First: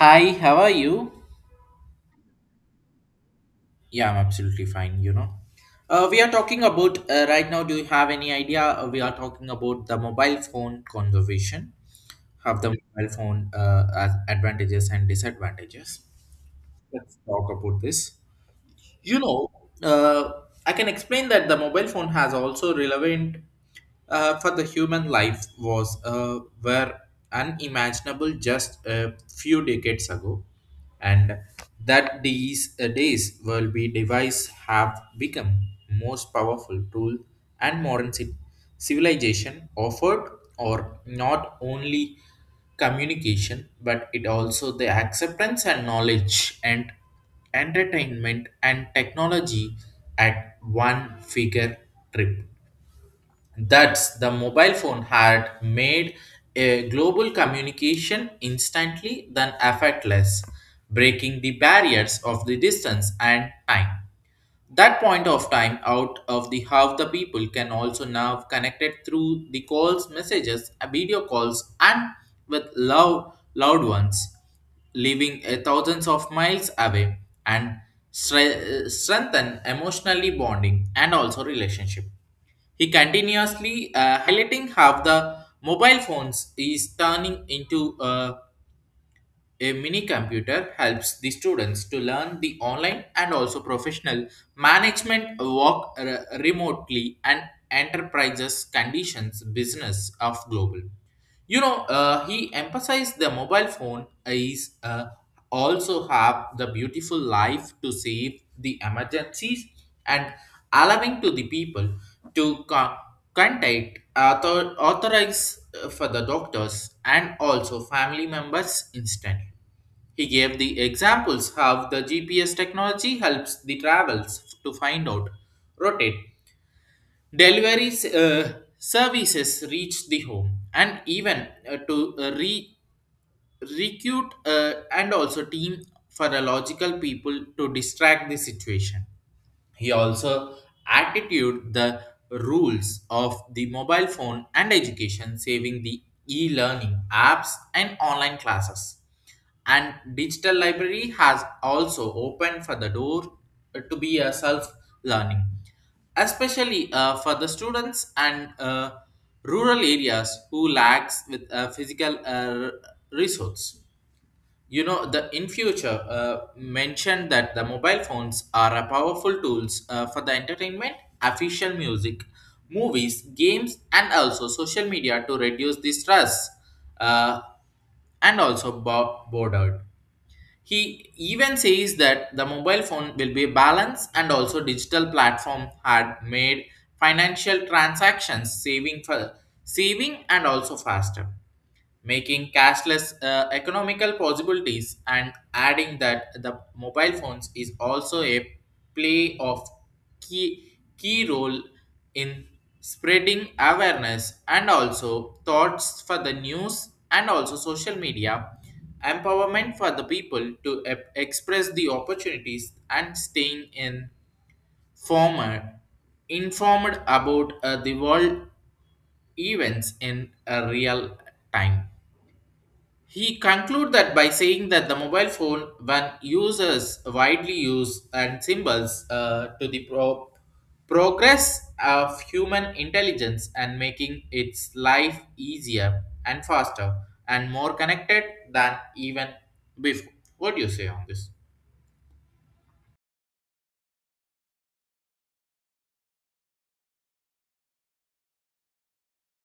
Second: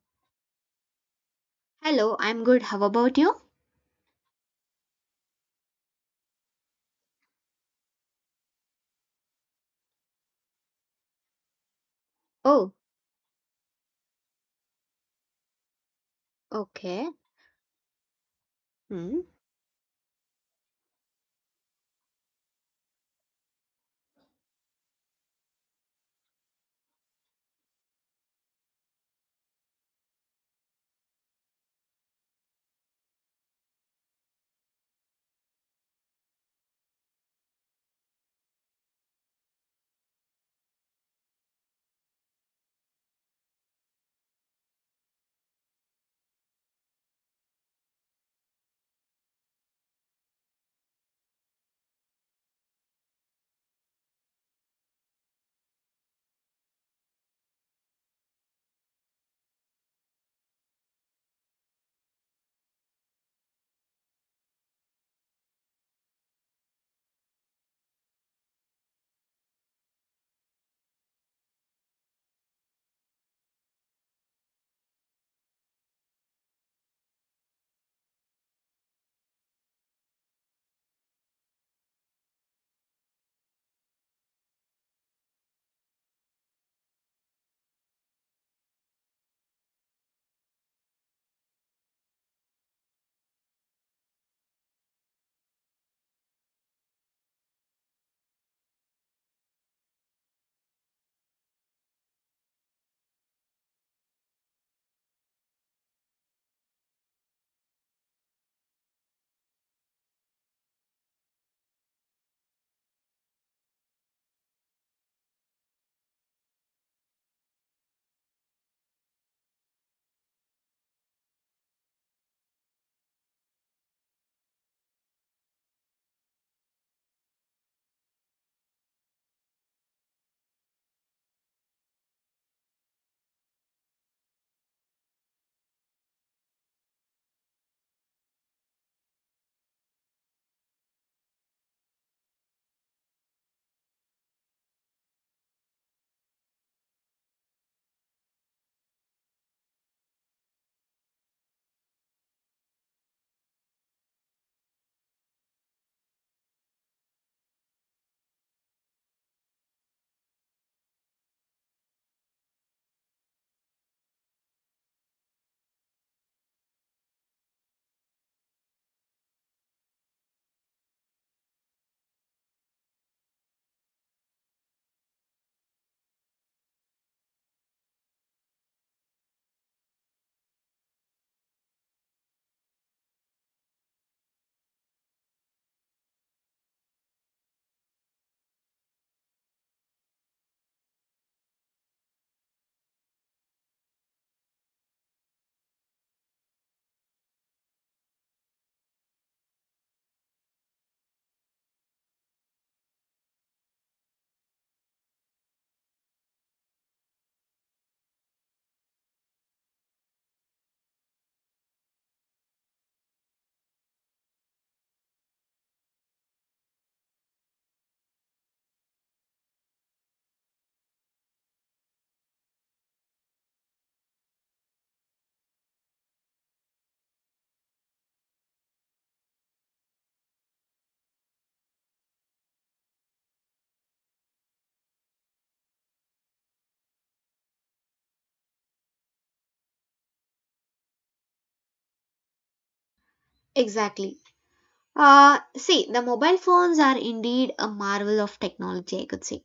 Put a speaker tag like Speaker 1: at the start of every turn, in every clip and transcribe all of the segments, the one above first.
Speaker 1: Hi, how are you?
Speaker 2: Hello, I'm good. How about you?
Speaker 1: Yeah, I'm absolutely fine. We are talking about right now. Do you have any idea? We are talking about the mobile phone conservation, have the
Speaker 2: Oh,
Speaker 1: mobile phone as advantages and disadvantages.
Speaker 2: okay.
Speaker 1: Let's talk about this. You
Speaker 2: Hmm.
Speaker 1: know, uh, I can explain that the mobile phone has also relevant for the human life was were unimaginable just a few decades ago, and that these days will be device have become most powerful tool and modern civilization offered or not only communication but it also the acceptance and knowledge and entertainment and technology at one figure trip. Thus, the mobile phone had made a global communication instantly than effortless, breaking the barriers of the distance and time. That point of time out of the half the people can also now connected through the calls, messages, video calls, and with loud, loud ones living thousands of miles away and strengthen emotionally bonding and also relationship. He continuously highlighting how the mobile phones is turning into a mini computer helps the students to learn the online and also professional management work remotely and enterprises conditions business of global. He emphasized the mobile phone is also have the beautiful life to save the emergencies and allowing to the people to con- contact authorize for the doctors and also family members instantly. He gave the examples how the GPS technology helps the travels to find out rotate. Delivery s- uh, Services reach the home and even recruit and also team for a logical people to distract the situation. He also attitude the rules of the mobile phone and education, saving the e-learning apps and online classes. And digital library has also opened for the door to be a self-learning, especially for the students and rural areas who lacks with physical resource. You know the in future mentioned that the mobile phones are a powerful tools for the entertainment official music movies games and also social media to reduce the stress uh, and also boredom. He even says that the mobile phone will be a balance and also digital platform had made financial transactions saving for saving and also faster making cashless economical possibilities and adding that the mobile phones is also a play of key role in spreading awareness and also thoughts for the news and also social media empowerment for the people to express the opportunities and staying in former informed about the world events in a real time. He concluded that by saying that the mobile phone, when users widely use and symbols to the progress of human intelligence and making its life easier and faster and more connected than even before. What do you say on this?
Speaker 2: Exactly. See, the mobile phones are indeed a marvel of technology, I could say.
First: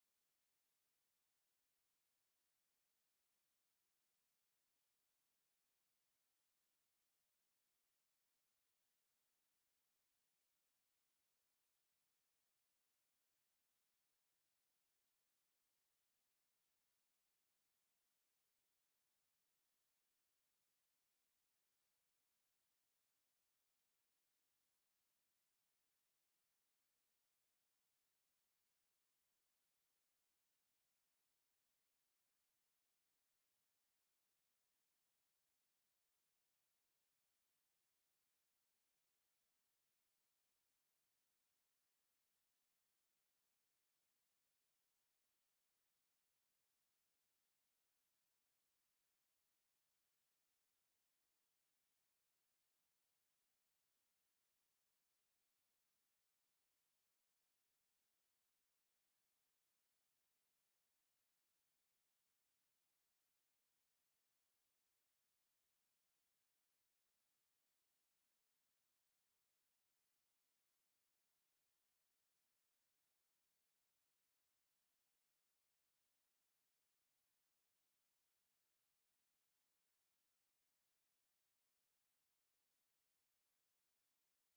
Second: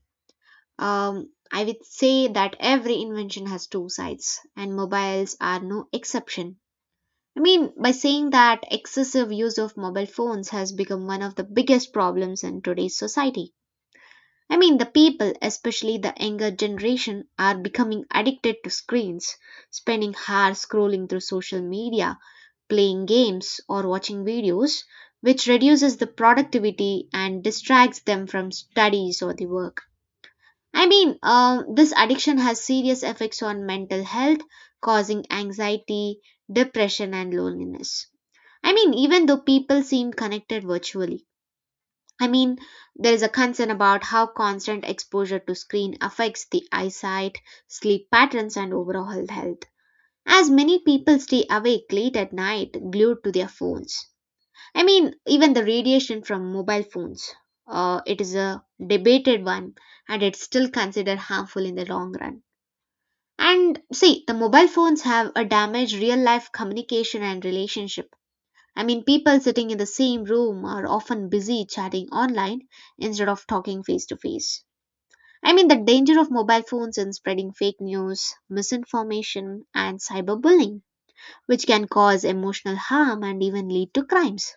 Speaker 2: I would say that every invention has two sides, and mobiles are no exception. I mean, by saying that excessive use of mobile phones has become one of the biggest problems in today's society. I mean, the people, especially the younger generation, are becoming addicted to screens, spending hours scrolling through social media playing games or watching videos, which reduces the productivity and distracts them from studies or the work. I mean, this addiction has serious effects on mental health, causing anxiety, depression, and loneliness. I mean, even though people seem connected virtually. I mean, there is a concern about how constant exposure to screen affects the eyesight, sleep patterns, and overall health. As many people stay awake late at night glued to their phones. I mean, even the radiation from mobile phones, it is a debated one and it's still considered harmful in the long run. And see, the mobile phones have a damaged real life communication and relationship. I mean, people sitting in the same room are often busy chatting online instead of talking face to face. I mean, the danger of mobile phones in spreading fake news, misinformation, and cyberbullying, which can cause emotional harm and even lead to crimes.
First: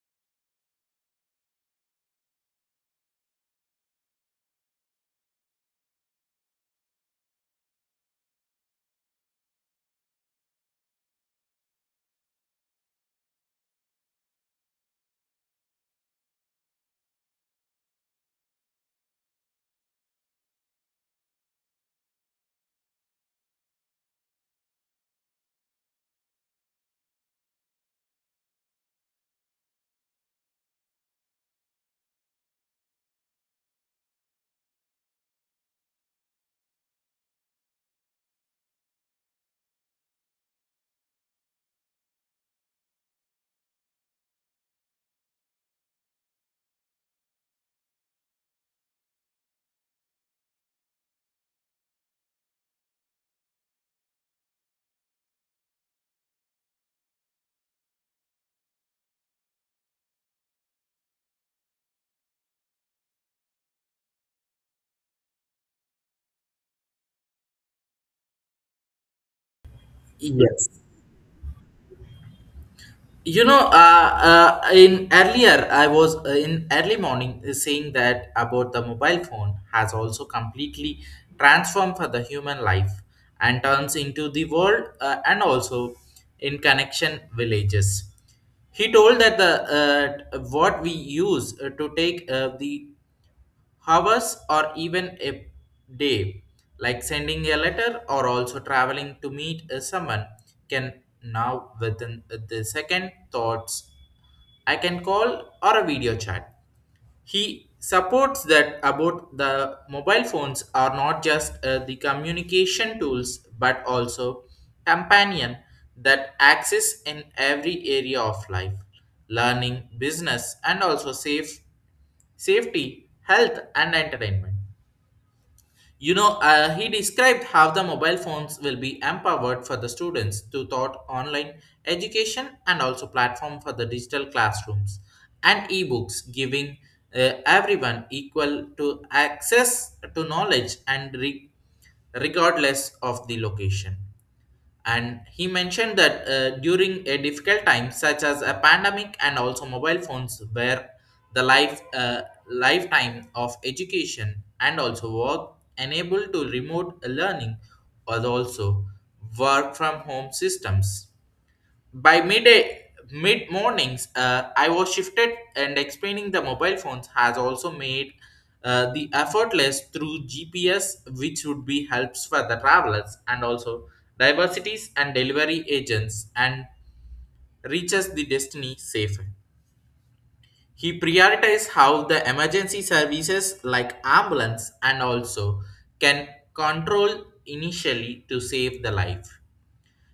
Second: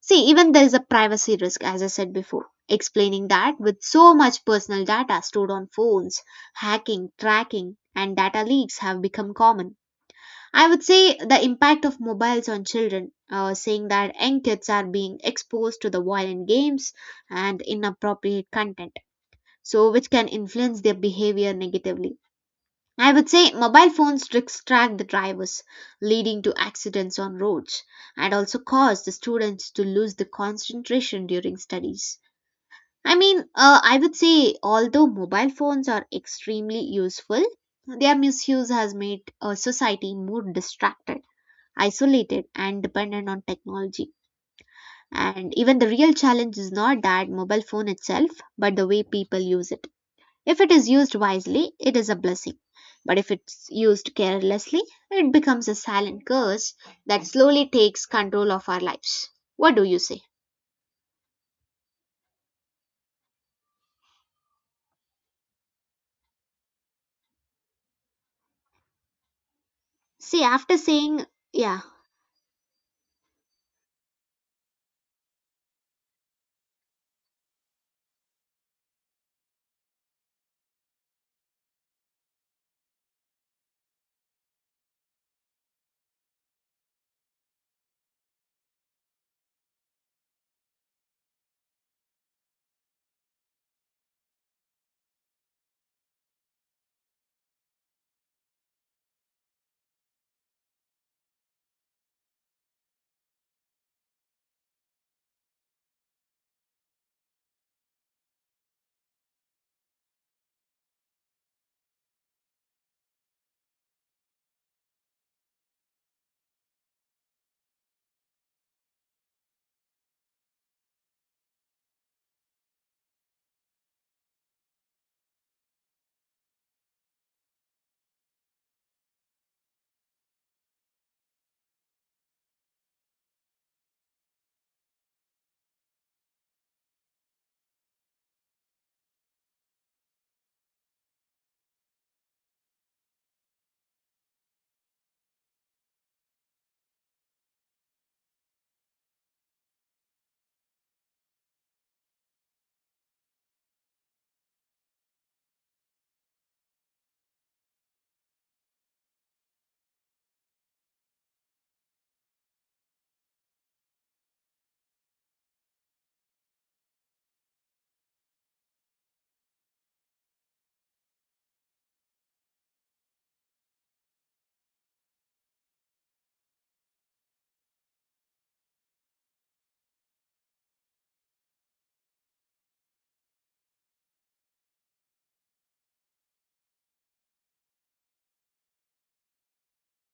Speaker 2: See, even there is a privacy risk, as I said before. Explaining that with so much personal data stored on phones, hacking, tracking, and data leaks have become common. I would say the impact of mobiles on children, saying that young kids are being exposed to the violent games and inappropriate content, so which can influence their behavior negatively. I would say mobile phones distract the drivers, leading to accidents on roads, and also cause the students to lose the concentration during studies. I mean, I would say although mobile phones are extremely useful, their misuse has made society more distracted, isolated, and dependent on technology. And even the real challenge is not that mobile phone itself, but the way people use it. If it is used wisely, it is a blessing, but if it's used carelessly, it becomes a silent curse that slowly takes control of our lives. What do you say? See,
Speaker 1: Yes.
Speaker 2: after saying, yeah,
Speaker 1: In earlier I was in early morning saying that about the mobile phone has also completely transformed for the human life and turns into the world and also in connection villages. He told that the what we use to take the hours or even a day like sending a letter or also traveling to meet someone can now within the second thoughts I can call or a video chat. He supports that about the mobile phones are not just the communication tools but also companion that access in every area of life learning business and also safe safety health and entertainment. He described how the mobile phones will be empowered for the students to thought online education and also platform for the digital classrooms and ebooks, giving everyone equal to access to knowledge and regardless of the location. And he mentioned that during a difficult time such as a pandemic and also mobile phones where the life lifetime of education and also work enabled to remote learning or also work from home systems. By midday, mid mornings, I was shifted, and explaining the mobile phones has also made the effortless through GPS, which would be helps for the travelers and also diversities and delivery agents, and reaches the destiny safer. He prioritized how the emergency services like ambulance and also can control initially to save the life.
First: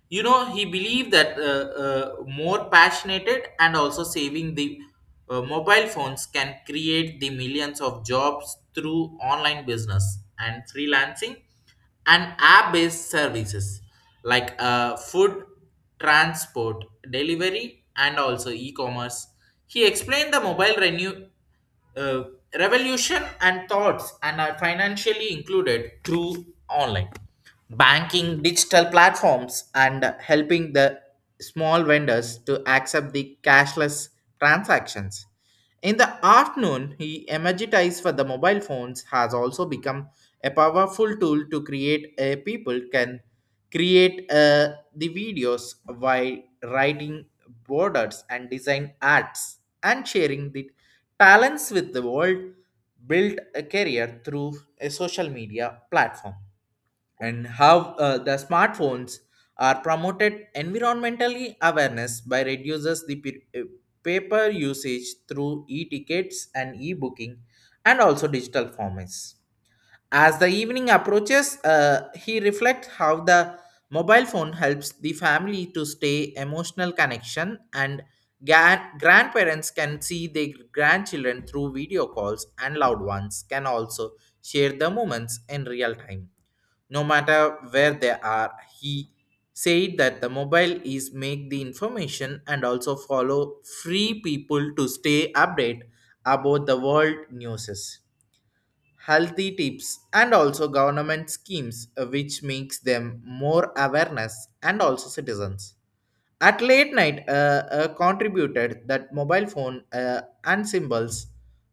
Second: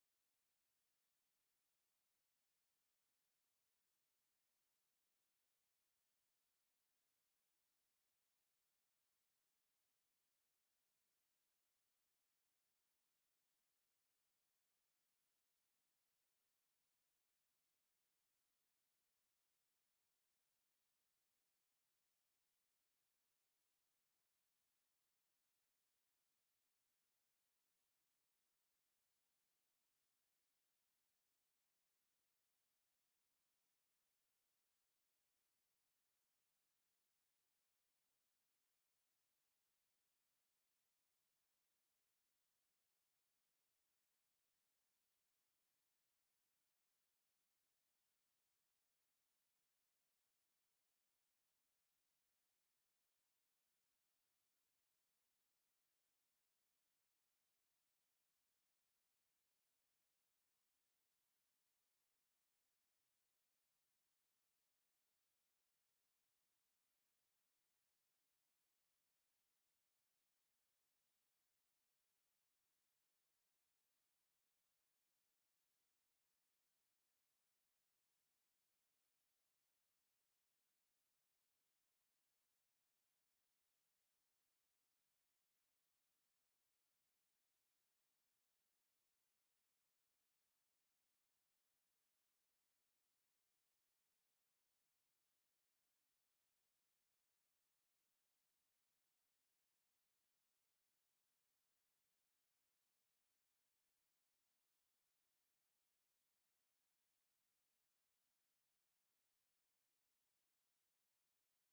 Speaker 1: He believed that more passionate and also saving the mobile phones can create the millions of jobs through online business and freelancing and app-based services like food transport delivery and also e-commerce. He explained the mobile renew uh, revolution and thoughts and are financially included through online banking digital platforms and helping the small vendors to accept the cashless transactions. In the afternoon he emergitized for the mobile phones has also become a powerful tool to create a people can create the videos while writing borders and design arts and sharing the talents with the world build a career through a social media platform and how the smartphones are promoted environmentally awareness by reduces the paper usage through e-tickets and e-booking and also digital formats. As the evening approaches he reflects how the mobile phone helps the family to stay emotional connection and grandparents can see their grandchildren through video calls and loved ones can also share the moments in real time no matter where they are. He said that the mobile is make the information and also follow free people to stay update about the world newses, healthy tips and also government schemes which makes them more awareness and also citizens. At late night contributed that mobile phone and symbols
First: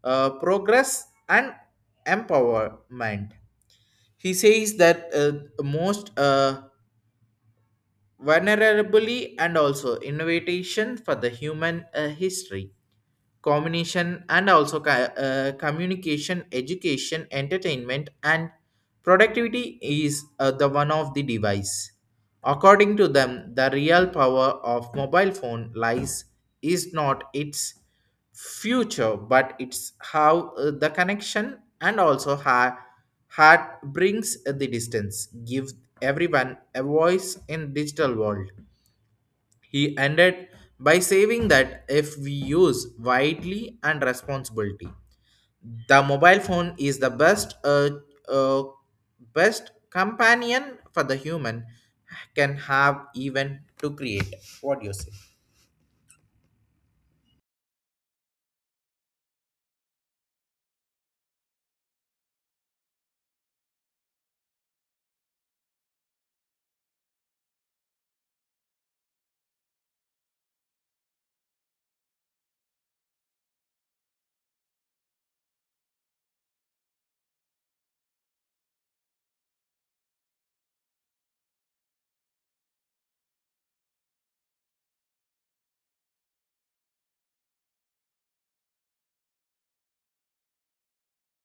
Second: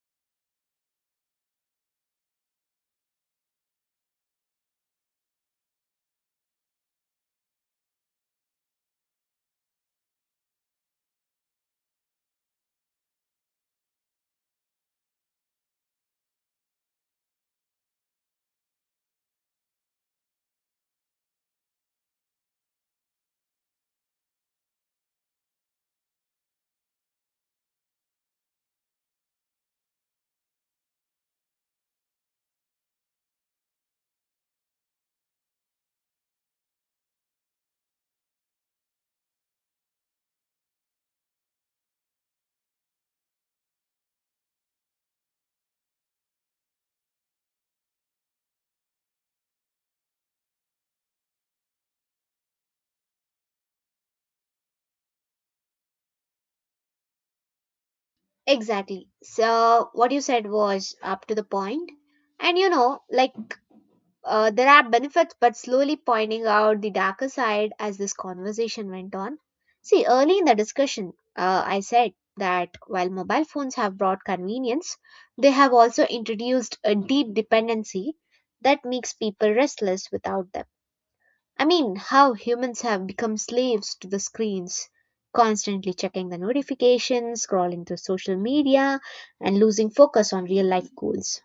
Speaker 1: progress and empowerment. He says that most vulnerably and also innovation for the human history combination and also communication education entertainment and productivity is the one of the device. According to them the real power of mobile phone lies is not its future but it's how the connection and also how heart brings the distance give everyone a voice in digital world. He ended by saying that if we use widely and responsibility, the mobile phone is the best uh, best companion for the human can have even to create. What do you say?
Speaker 2: exactly. So, what you said was up to the point. And you know, like, there are benefits, but slowly pointing out the darker side as this conversation went on. See, early in the discussion, I said that while mobile phones have brought convenience, they have also introduced a deep dependency that makes people restless without them. I mean, how humans have become slaves to the screens, constantly checking the notifications, scrolling through social media, and losing focus on real life goals.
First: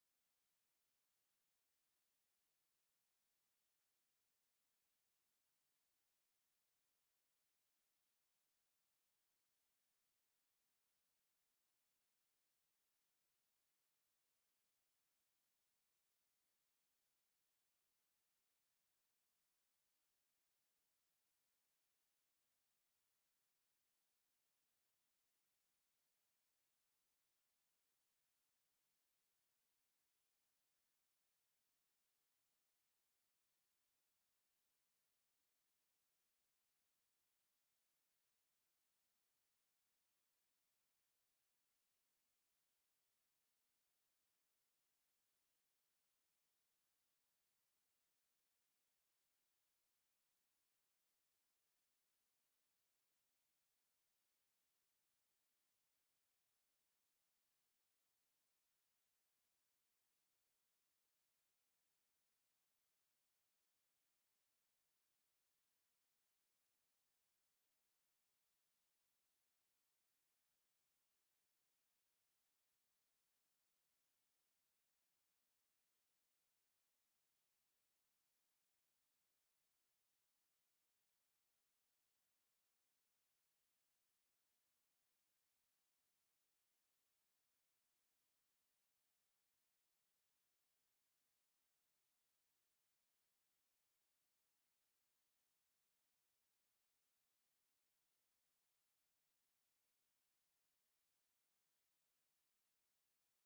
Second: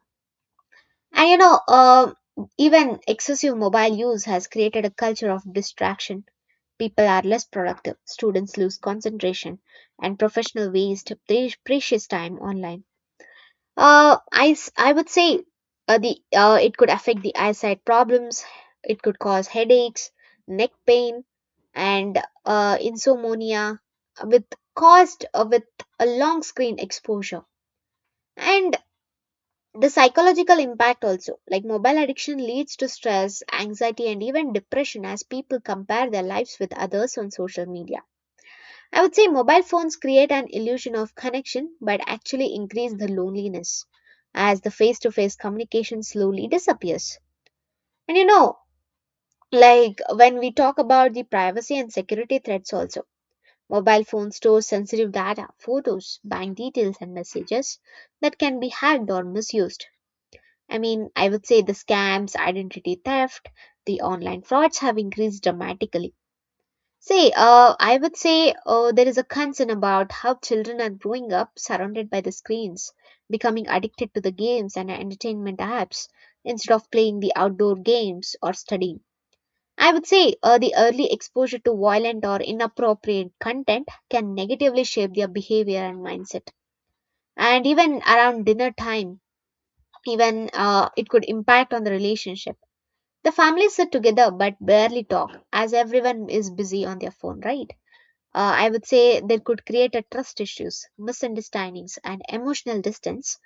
Speaker 2: And you know, even excessive mobile use has created a culture of distraction. People are less productive, students lose concentration, and professional waste precious time online. I would say the it could affect the eyesight problems, it could cause headaches, neck pain, and insomnia with caused with a long screen exposure. And the psychological impact also like mobile addiction leads to stress anxiety and even depression as people compare their lives with others on social media. I would say mobile phones create an illusion of connection but actually increase the loneliness as the face to face communication slowly disappears. And you know, like when we talk about the privacy and security threats also mobile phones store sensitive data photos bank details and messages that can be hacked or misused. I mean, I would say the scams, identity theft, the online frauds have increased dramatically. See, I would say there is a concern about how children are growing up surrounded by the screens, becoming addicted to the games and entertainment apps instead of playing the outdoor games or studying. I would say the early exposure to violent or inappropriate content can negatively shape their behavior and mindset. And even around dinner time, even it could impact on the relationship the family sit together but barely talk as everyone is busy on their phone, right? I would say they could create a trust issues, misunderstandings, and emotional distance,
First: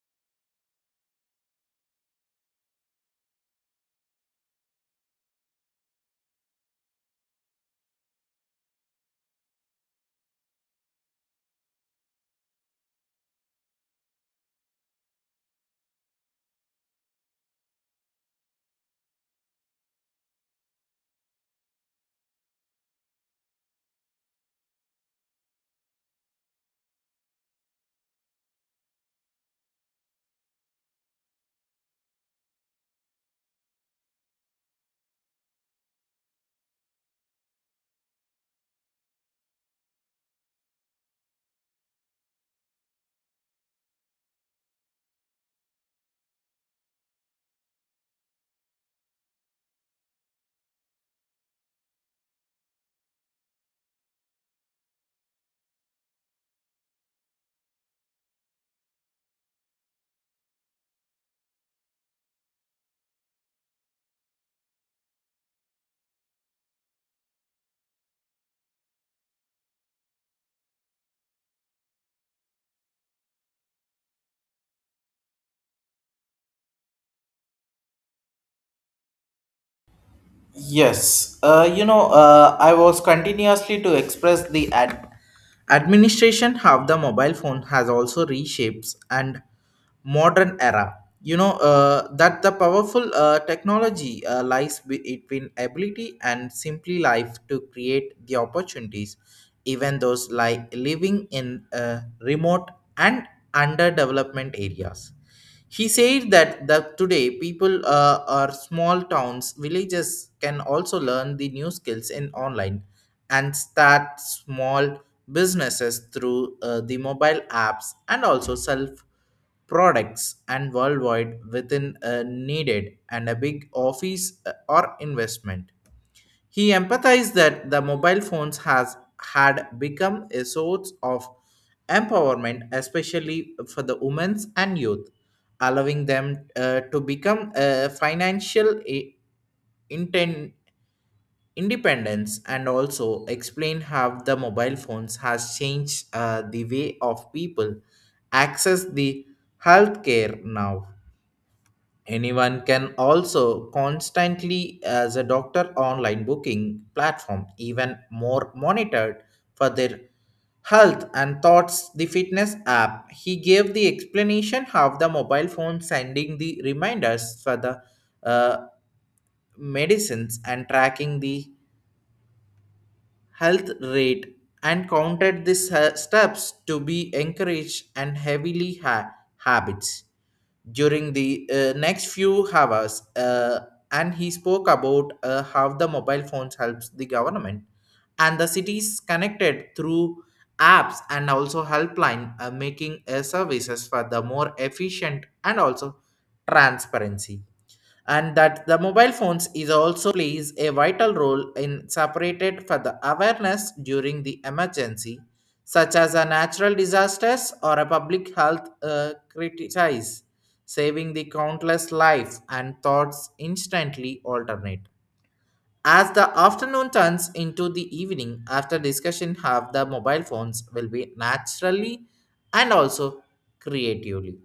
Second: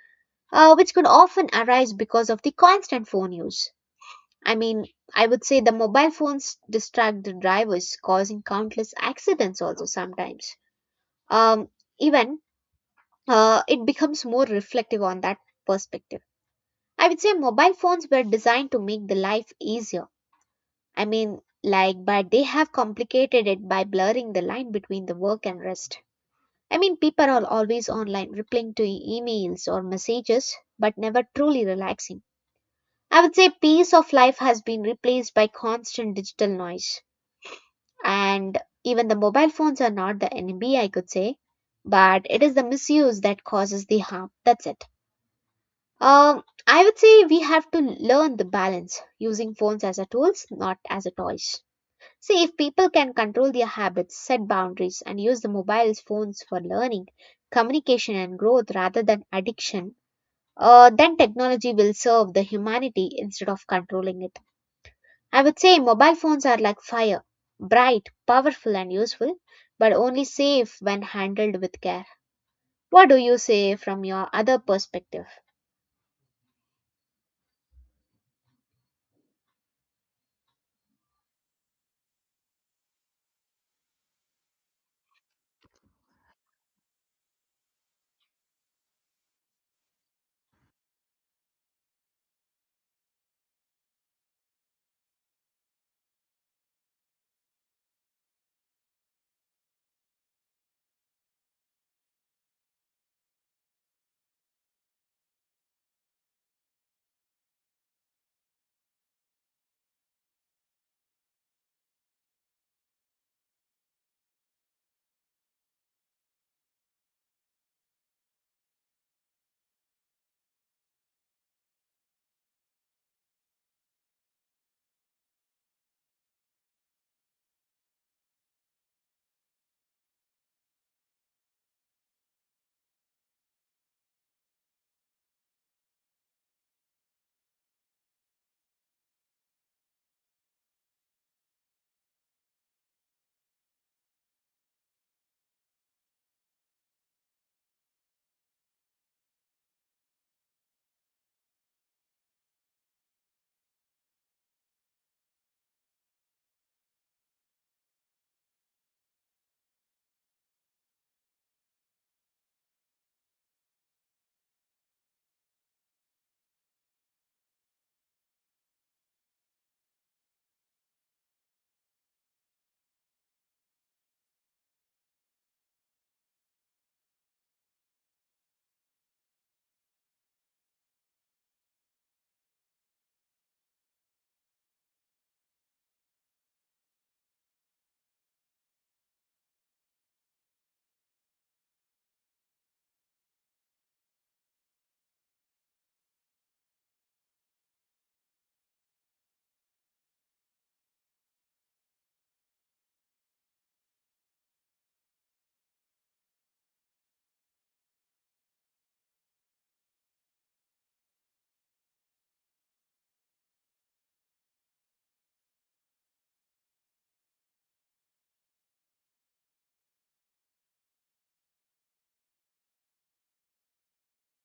Speaker 2: which could often arise because of the constant phone use. I mean, I would say the mobile phones distract the drivers, causing countless accidents also sometimes. Um, even it becomes more reflective on that perspective. I would say mobile phones were designed to make the life easier. I mean, like, but they have complicated it by blurring the line between the work and rest. I mean, people are always online replying to emails or messages, but never truly relaxing. I would say peace of life has been replaced by constant digital noise. And even the mobile phones are not the enemy, I could say, but it is the misuse that causes the harm. That's it. I would say we have to learn the balance using phones as a tools, not as a toys. See, if people can control their habits, set boundaries, and use the mobile phones for learning, communication, and growth rather than addiction, then technology will serve the humanity instead of controlling it. I would say mobile phones are like fire bright, powerful, and useful, but only safe when handled with care. What do you say from your other perspective?
Speaker 1: Yes, I was continuously to express the administration how the mobile phone has also reshapes and modern era. That the powerful technology lies between ability and simply life to create the opportunities, even those like living in remote and underdevelopment areas. He said that the, today people are small towns, villages can also learn the new skills in online and start small businesses through the mobile apps and also self products and worldwide within a needed and a big office or investment. He empathized that the mobile phones has had become a source of empowerment, especially for the women and youth, allowing them to become a financial inten- independence and also explain how the mobile phones has changed the way of people access the healthcare now. Anyone can also constantly as a doctor online booking platform even more monitored for their health and thoughts the fitness app. He gave the explanation how the mobile phone sending the reminders for the uh, medicines and tracking the health rate and counted these steps to be encouraged and heavily habits during the next few hours. And he spoke about how the mobile phones helps the government and the cities connected through apps and also helpline making services for the more efficient and also transparency and that the mobile phones is also plays a vital role in separated for the awareness during the emergency such as a natural disasters or a public health crisis saving the countless life and thoughts instantly alternate. As the afternoon turns into the evening after discussion have the mobile phones will be naturally and also creatively.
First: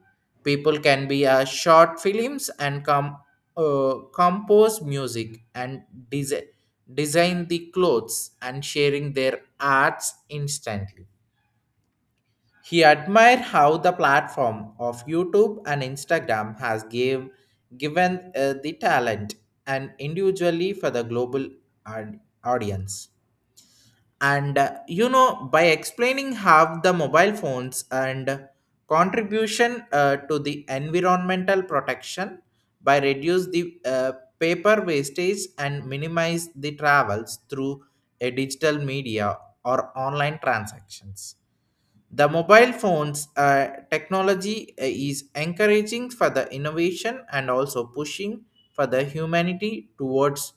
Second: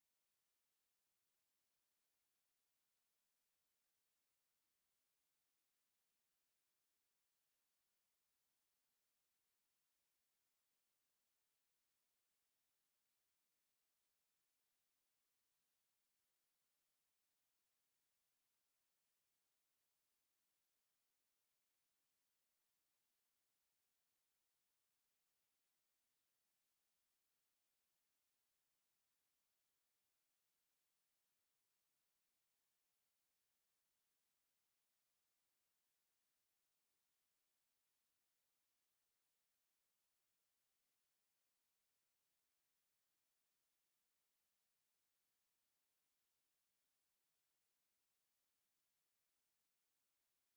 Speaker 1: People can be a short films and compose music and desi- design the clothes and sharing their arts instantly. He admired how the platform of YouTube and Instagram has given the talent and individually for the global audience. And by explaining how the mobile phones and contribution to the environmental protection by reduce the paper wastage and minimize the travels through a digital media or online transactions the mobile phones technology is encouraging for the innovation and also pushing for the humanity towards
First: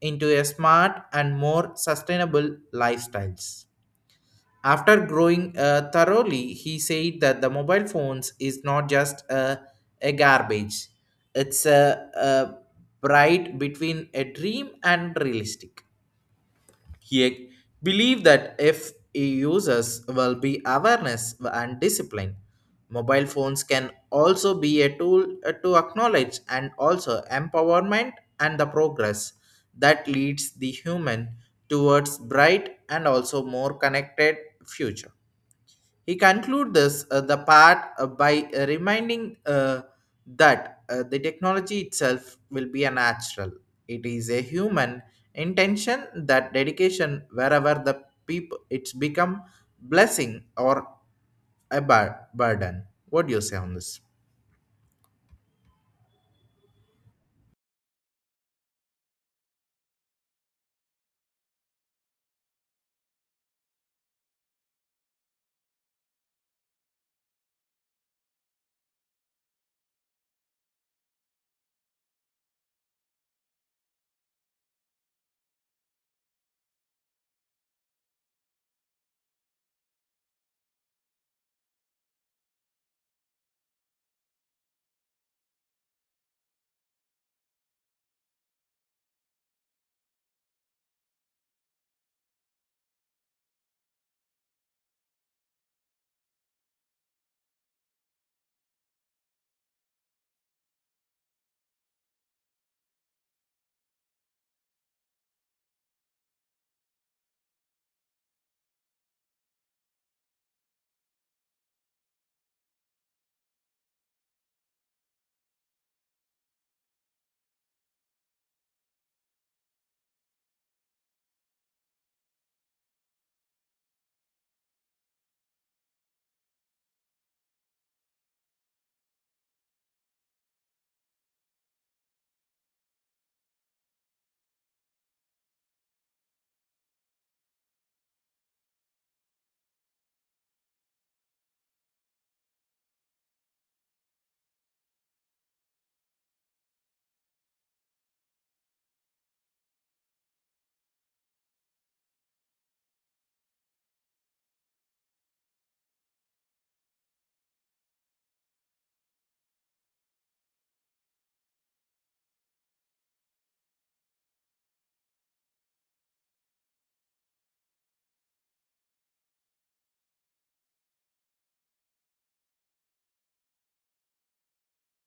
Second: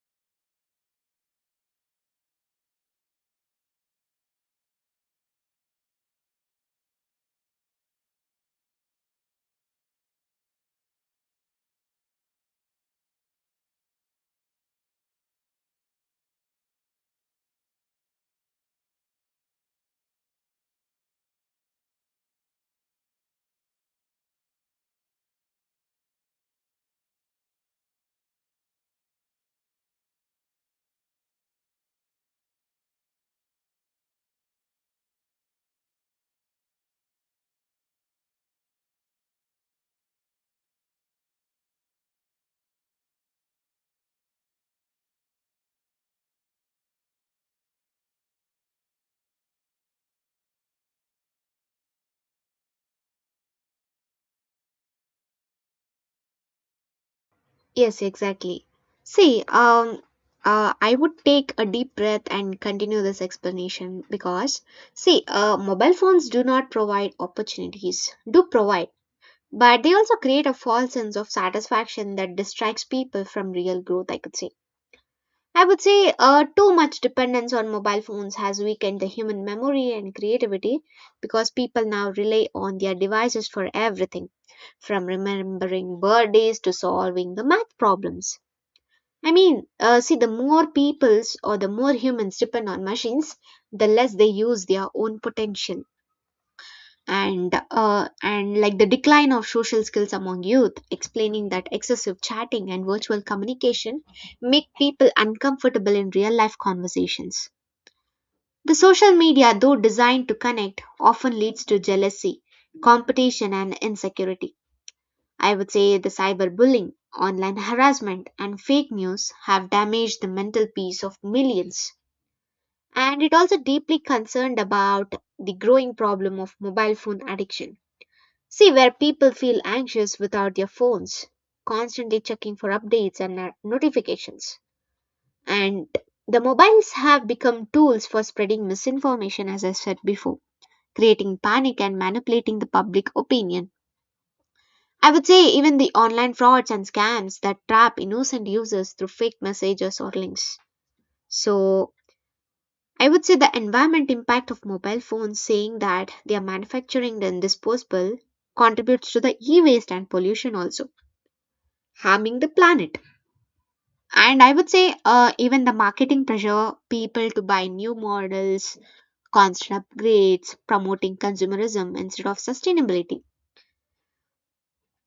Speaker 1: into a smart and more sustainable lifestyles. After growing thoroughly, he said that the mobile phones is not just a garbage; it's a bright between a dream and realistic. He believed that if users will be awareness and discipline, mobile phones can also be a tool to acknowledge and also empowerment and the progress that leads the human towards bright and also more connected future. He concludes this the part by reminding that the technology itself will be a natural. It is a human intention that dedication wherever the people it's become blessing or a burden. What do you say on this?
Speaker 2: Yes, exactly. See, I would take a deep breath and continue this explanation because, see, mobile phones do not provide opportunities, do provide, but they also create a false sense of satisfaction that distracts people from real growth, I could say. I would say too much dependence on mobile phones has weakened the human memory and creativity because people now rely on their devices for everything, from remembering birthdays to solving the math problems. I mean, see, the more peoples or the more humans depend on machines, the less they use their own potential. And like the decline of social skills among youth, explaining that excessive chatting and virtual communication make people uncomfortable in real life conversations. The social media, though designed to connect, often leads to jealousy, competition, and insecurity. I would say the cyberbullying, online harassment, and fake news have damaged the mental peace of millions. And it also deeply concerned about the growing problem of mobile phone addiction. See, where people feel anxious without their phones, constantly checking for updates and notifications. And the mobiles have become tools for spreading misinformation, as I said before, creating panic and manipulating the public opinion. I would say even the online frauds and scams that trap innocent users through fake messages or links. So, I would say the environment impact of mobile phones saying that they are manufacturing and disposable contributes to the e-waste and pollution also harming the planet. And I would say even the marketing pressure people to buy new models, constant upgrades, promoting consumerism instead of sustainability.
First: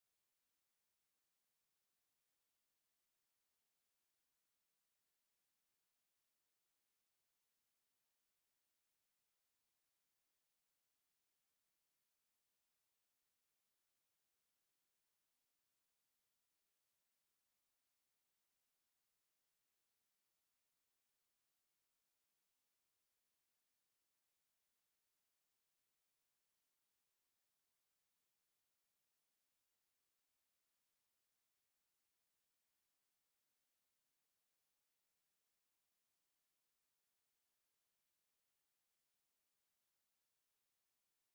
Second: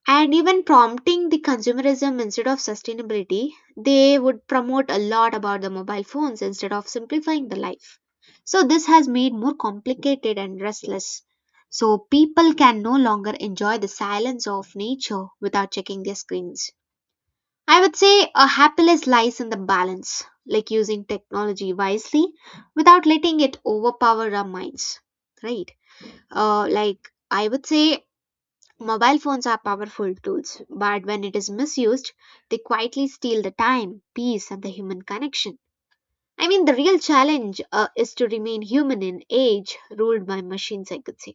Speaker 2: And even prompting the consumerism instead of sustainability, they would promote a lot about the mobile phones instead of simplifying the life, so this has made more complicated and restless, so people can no longer enjoy the silence of nature without checking their screens. I would say a happiness lies in the balance, like using technology wisely without letting it overpower our minds, right? Like, I would say mobile phones are powerful tools, but when it is misused, they quietly steal the time, peace, and the human connection. I mean, the real challenge is to remain human in age ruled by machines, I could say.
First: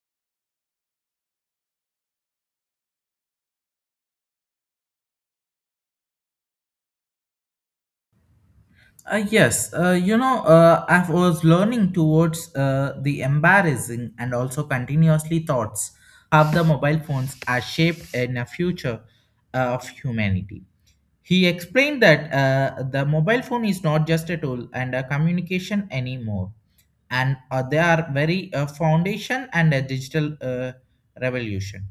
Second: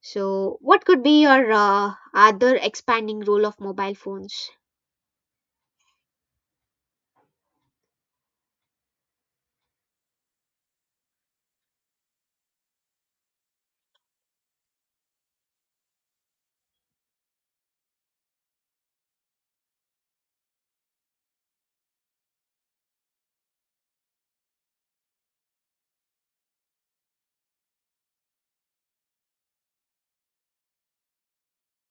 Speaker 2: So, what could be your other expanding role of mobile phones?
Speaker 1: Yes, I was learning towards the embarrassing and also continuously thoughts how the mobile phones are shaped in the future of humanity. He explained that the mobile phone is not just a tool and a communication anymore, and they are very foundation and a digital revolution.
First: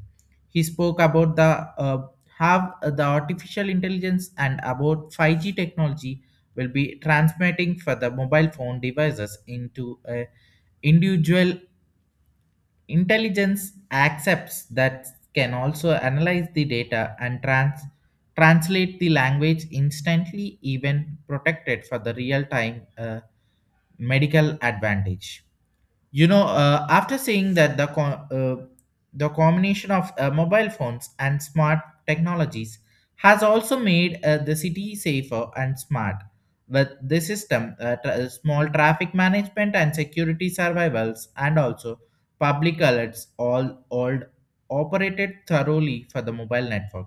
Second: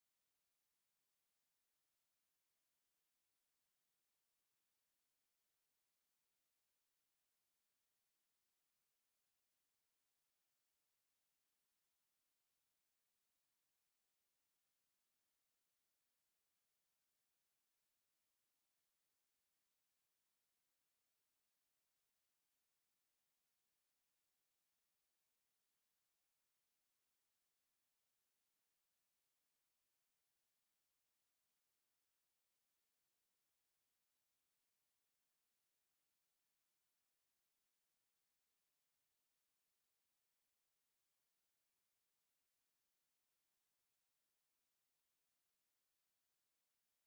Speaker 1: He spoke about the how the artificial intelligence and about 5G technology will be transmitting for the mobile phone devices into a individual intelligence accepts that can also analyze the data and translate the language instantly even protected for the real time medical advantage. You know, after saying that the the combination of mobile phones and smart technologies has also made the city safer and smart. With this system, small traffic management and security survivals, and also public alerts, all operated thoroughly for the mobile network.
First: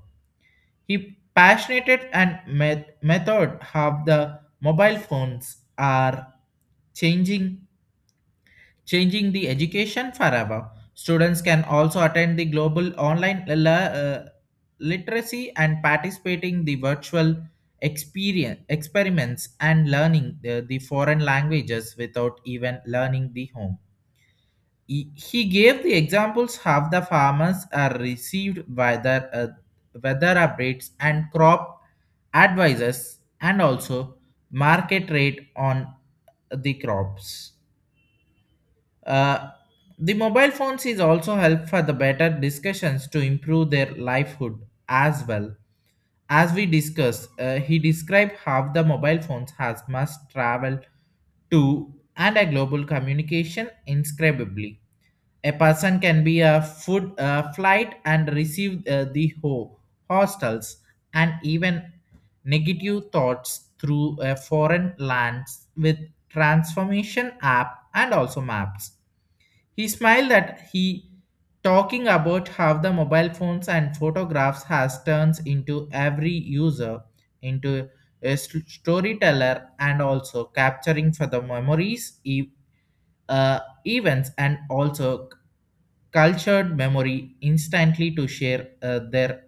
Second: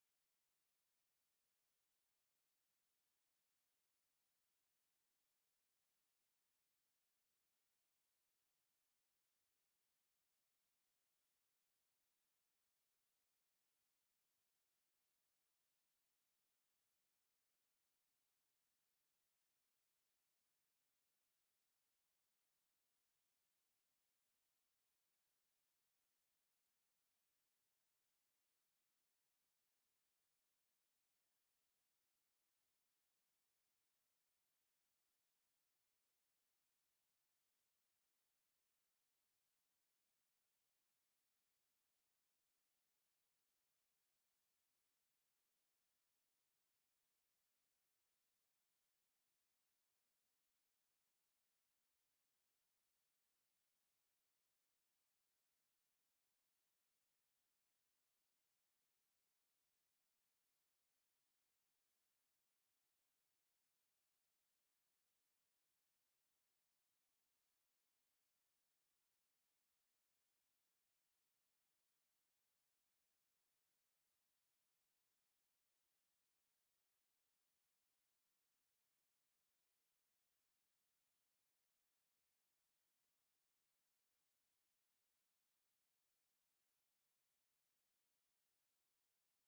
Speaker 1: He passionate and method how the mobile phones are changing changing the education forever. Students can also attend the global online literacy and participating the virtual experience experiments and learning the foreign languages without even learning the home. He gave the examples how the farmers are received whether weather updates and crop advisors and also market rate on the crops, uh, the mobile phones is also help for the better discussions to improve their livelihood as well. As we discussed, he described how the mobile phones has must travel to and a global communication inscribably. A person can be a food flight and receive the hostels and even negative thoughts through a foreign lands with transformation app and also maps. He smiled that he talking about how the mobile phones and photographs has turns into every user into a storyteller and also capturing for the memories uh, events and also cultured memory instantly to share their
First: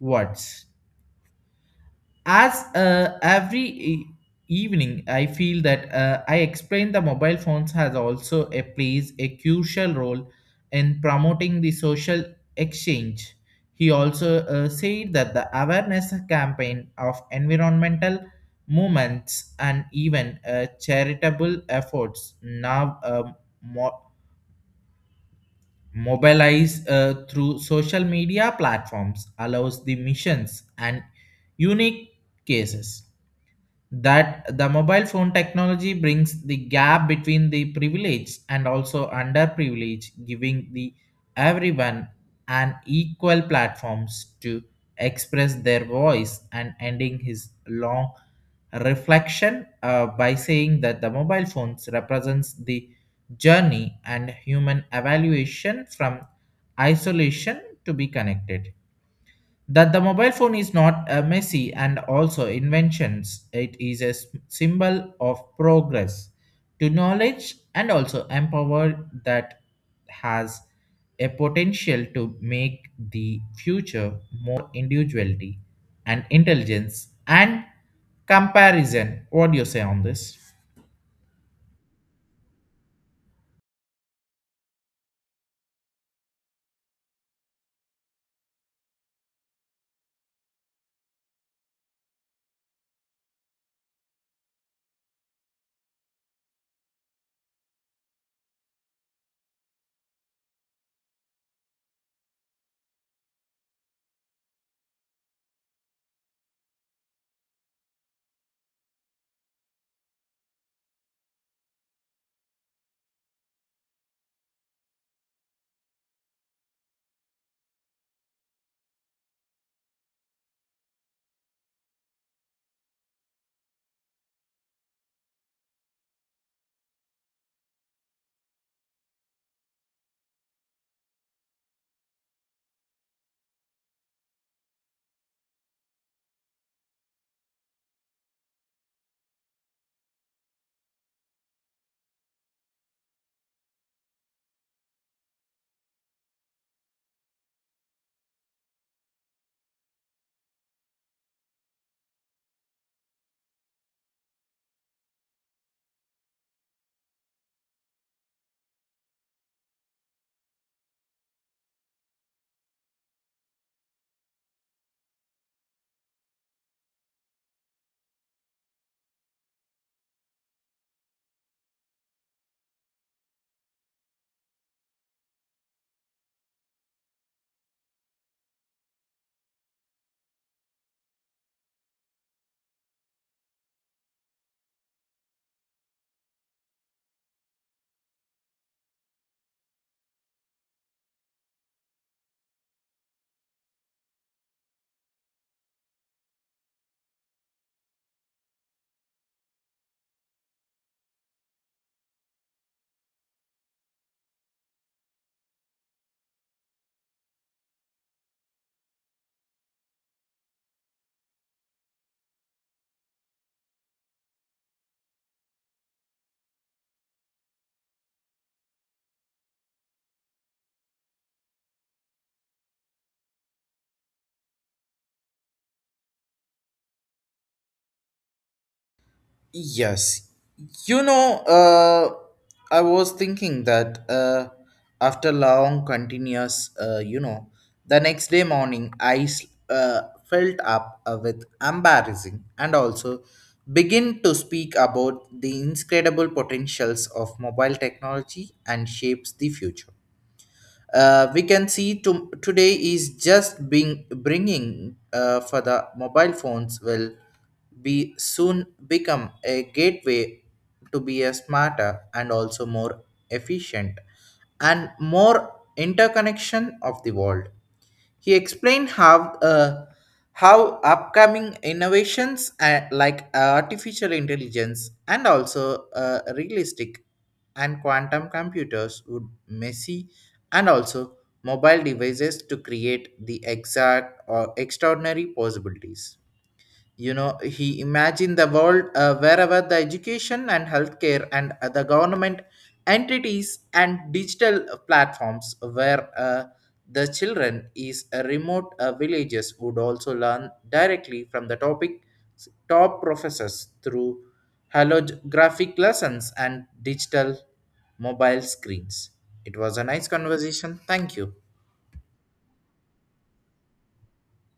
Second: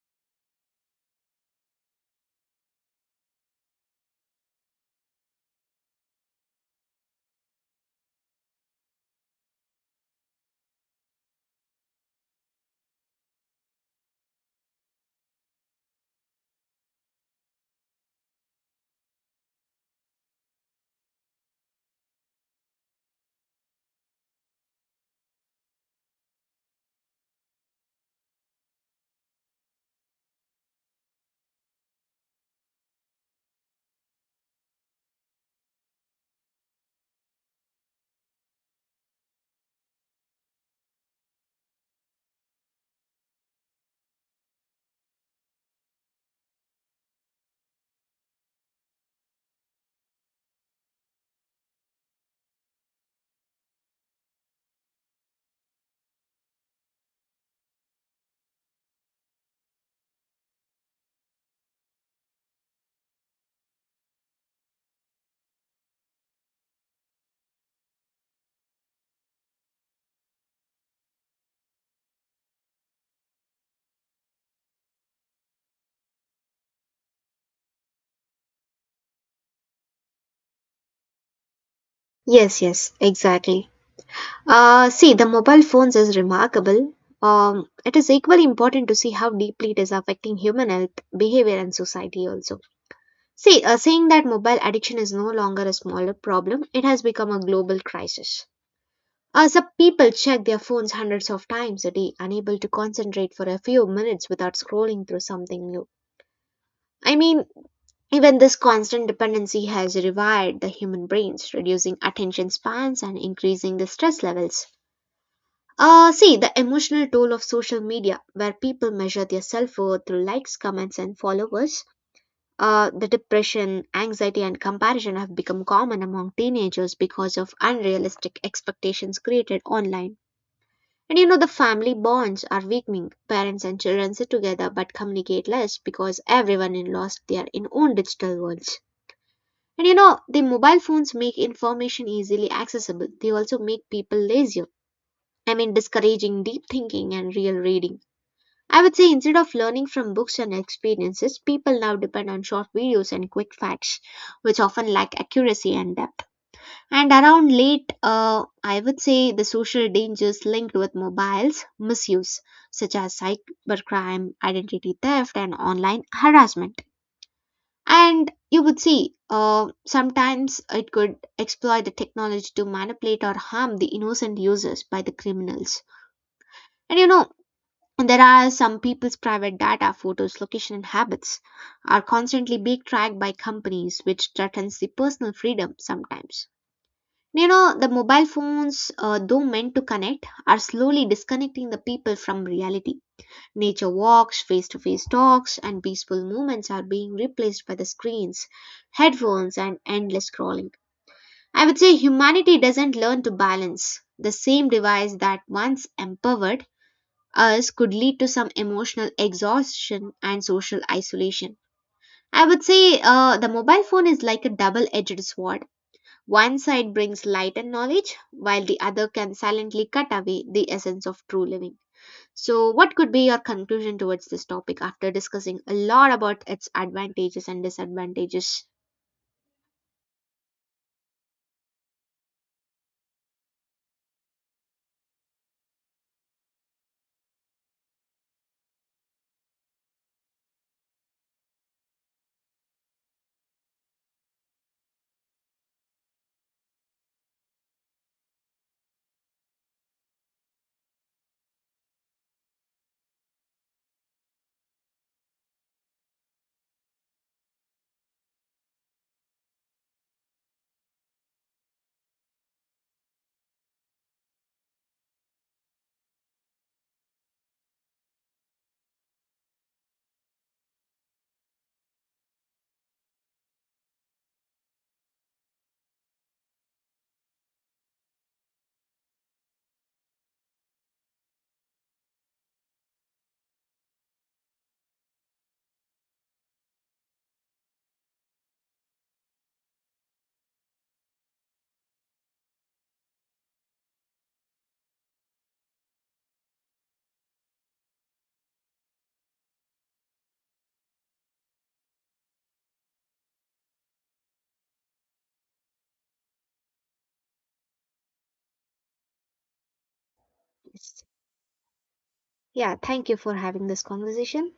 Speaker 1: words. As every evening I feel that I explain the mobile phones has also a plays a crucial role in promoting the social exchange. He also said that the awareness campaign of environmental movements and even charitable efforts now mo- mobilize through social media platforms allows the missions and unique cases that the mobile phone technology brings the gap between the privileged and also underprivileged giving the everyone an equal platforms to express their voice, and ending his long reflection by saying that the mobile phones represents the journey and human evaluation from isolation to be connected, that the mobile phone is not a messy and also inventions, it is a symbol of progress to knowledge and also empower that has a potential to make the future more individuality and intelligence and comparison. What do you say on this?
Speaker 2: Yes, yes, exactly. See, the mobile phones is remarkable. It is equally important to see how deeply it is affecting human health, behavior, and society also. See, saying that mobile addiction is no longer a smaller problem, it has become a global crisis. As a people check their phones hundreds of times a day, unable to concentrate for a few minutes without scrolling through something new. I mean, even this constant dependency has rewired the human brains, reducing attention spans and increasing the stress levels. See, the emotional toll of social media, where people measure their self worth through likes, comments, and followers. The depression, anxiety, and comparison have become common among teenagers because of unrealistic expectations created online. And you know, the family bonds are weakening. Parents and children sit together but communicate less because everyone in lost their in own digital worlds. And you know, the mobile phones make information easily accessible. They also make people lazier. I mean, discouraging deep thinking and real reading. I would say instead of learning from books and experiences, people now depend on short videos and quick facts, which often lack accuracy and depth. And around late, I would say the social dangers linked with mobiles misuse, such as cybercrime, identity theft, and online harassment. And you would see sometimes it could exploit the technology to manipulate or harm the innocent users by the criminals. And you know, there are some people's private data, photos, location, and habits are constantly being tracked by companies, which threatens the personal freedom sometimes. You know, the mobile phones, though meant to connect, are slowly disconnecting the people from reality. Nature walks, face to face talks, and peaceful moments are being replaced by the screens, headphones, and endless scrolling. I would say humanity doesn't learn to balance the same device that once empowered us could lead to some emotional exhaustion and social isolation. I would say the mobile phone is like a double edged sword. One side brings light and knowledge, while the other can silently cut away the essence of true living. So, what could be your conclusion towards this topic after discussing a lot about its advantages and disadvantages?
Speaker 1: Yes. You know, I was thinking that after long continuous, the next day morning I felt up with embarrassing and also begin to speak about the incredible potentials of mobile technology and shapes the future. Uh, We can see to, today is just being bringing for the mobile phones will be soon become a gateway to be a smarter and also more efficient and more interconnection of the world. He explained how upcoming innovations like artificial intelligence and also realistic and quantum computers would messy and also mobile devices to create the exact or extraordinary possibilities. You know, he imagined the world wherever the education and healthcare and the government entities and digital platforms where the children is remote villages would also learn directly from the top professors through holographic lessons and digital mobile screens. It was a nice conversation,
Speaker 2: Yes.
Speaker 1: thank you.
Speaker 2: Yeah, thank you for having this conversation.